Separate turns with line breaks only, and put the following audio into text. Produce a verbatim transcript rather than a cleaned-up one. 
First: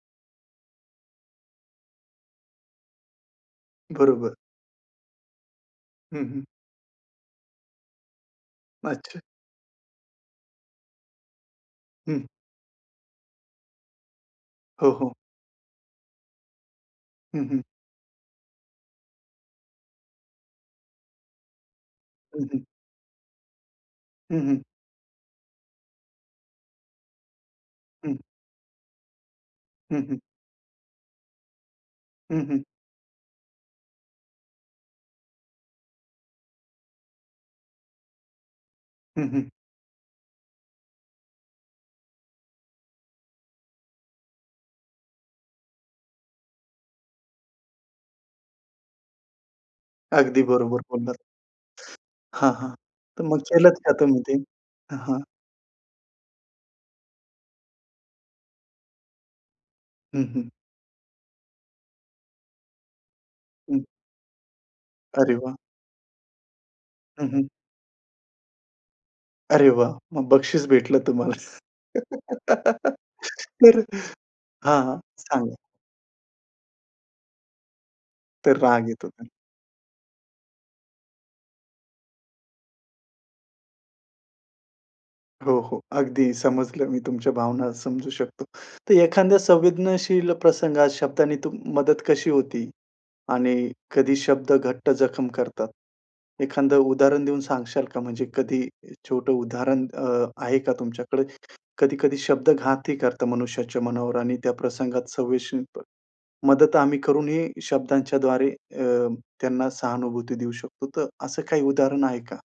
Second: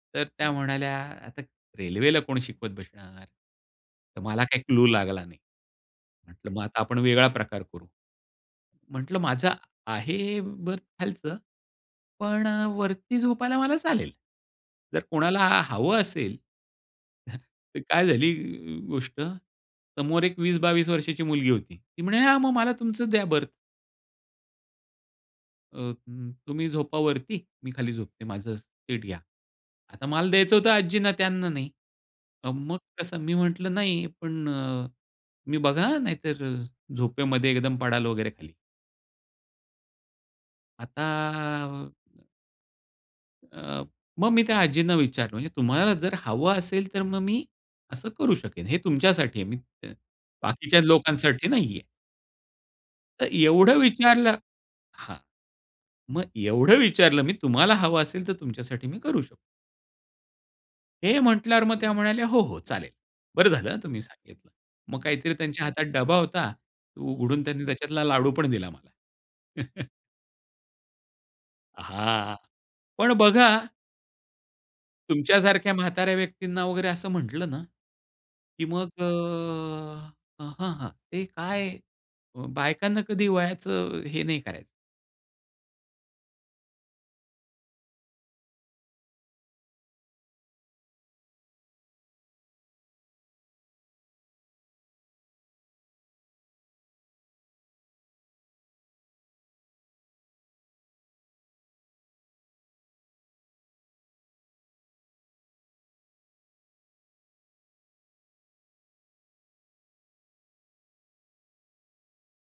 तर त्या म्हणाल्या, "आता रेल्वेला कोण शिकवत बसणार?" तर
बरोबर.
मला काही क्लू लागला नाही.
हं, हं.
म्हटलं मग आता आपण वेगळा प्रकार करू. म्हटलं,
अच्छा.
"माझं आहे बर्थ खालचं,
हं.
पण अ, वरती झोपायला मला चालेल,
हो,
जर
हो.
कोणाला हवं असेल",
हं, हं.
तर काय झाली गोष्ट समोर एक वीस बावीस वर्षाची मुलगी होती. ती म्हणे, "हां,
हं,
मग
हं.
मला तुमचं द्या बर्थ"
हं, हं.
"अ, उम्म, तुम्ही झोपा वरती, मी खाली
हं.
झोपते.,माझं सीट घ्या."
हं,
आता
हं.
मला द्यायचं होतं आजींना, त्यांना नाही.
हं,
अ,
हं.
मग कसं मी म्हटलं, "नाही," पण अ, मी, "बघा, अं, नाहीतर झोपेमध्ये एकदम पडाल वगैरे खाली."
हं, हं.
आता अ अ, मग मी त्या आजींना विचारलं म्हणजे "तुम्हाला जर हवं असेल तर मग मी असं करू शकेन, हे तुमच्यासाठी आहे, मी
अगदी
बाकीच्या
बरोबर बोललात.
लोकांसाठी नाहीये."
हां, हां. तर
तर
मग
एवढं
केलत का तुम्ही ते?
विचारलं
हां,
हां,
हां.
मग एवढं विचारलं मी "तुम्हाला हवं असेल तर तुमच्यासाठी मी करू शकतो."
हं, हं.
हे म्हटल्यावर मग त्या म्हणाल्या, "हो, हो, चालेल, बरं झालं हं,
हं.
तुम्ही सांगितलं." मग काहीतरी
अरे वाह!
त्यांच्या हातात डबा होता.
हं,
उघडून
हं.
त्यांनी त्याच्यातला लाडू पण दिला मला.
अरे वाह! मग बक्षीस भेटलं तुम्हाला.
हां. पण बघा
तर हां, हां, सांगा.
तुमच्यासारख्या म्हाताऱ्या व्यक्तींना वगैरे असं म्हंटलं ना
तर
की
राग
मग अ,
येत होता.
हं, हं, ते काय बायकांना कधी वयाचं हे नाही करायचं.
हो, हो, अगदी समजलं. मी तुमच्या भावना समजू शकतो. तर एखांद्या संवेदनशील प्रसंगात शब्दाने तुम मदत कशी होती आणि कधी शब्द घट्ट जखम करतात. एखांद उदाहरण देऊन सांगशाल का म्हणजे कधी छोटं उदाहरण अ, आहे का तुमच्याकडे? कधी-कधी शब्द घातही करतात मनुष्याच्या मनावर आणि त्या प्रसंगात संवेशील पण मदत आम्ही करूनही शब्दांच्याद्वारे अ, त्यांना सहानुभूती देऊ शकतो. तर असं काही उदाहरण आहे का?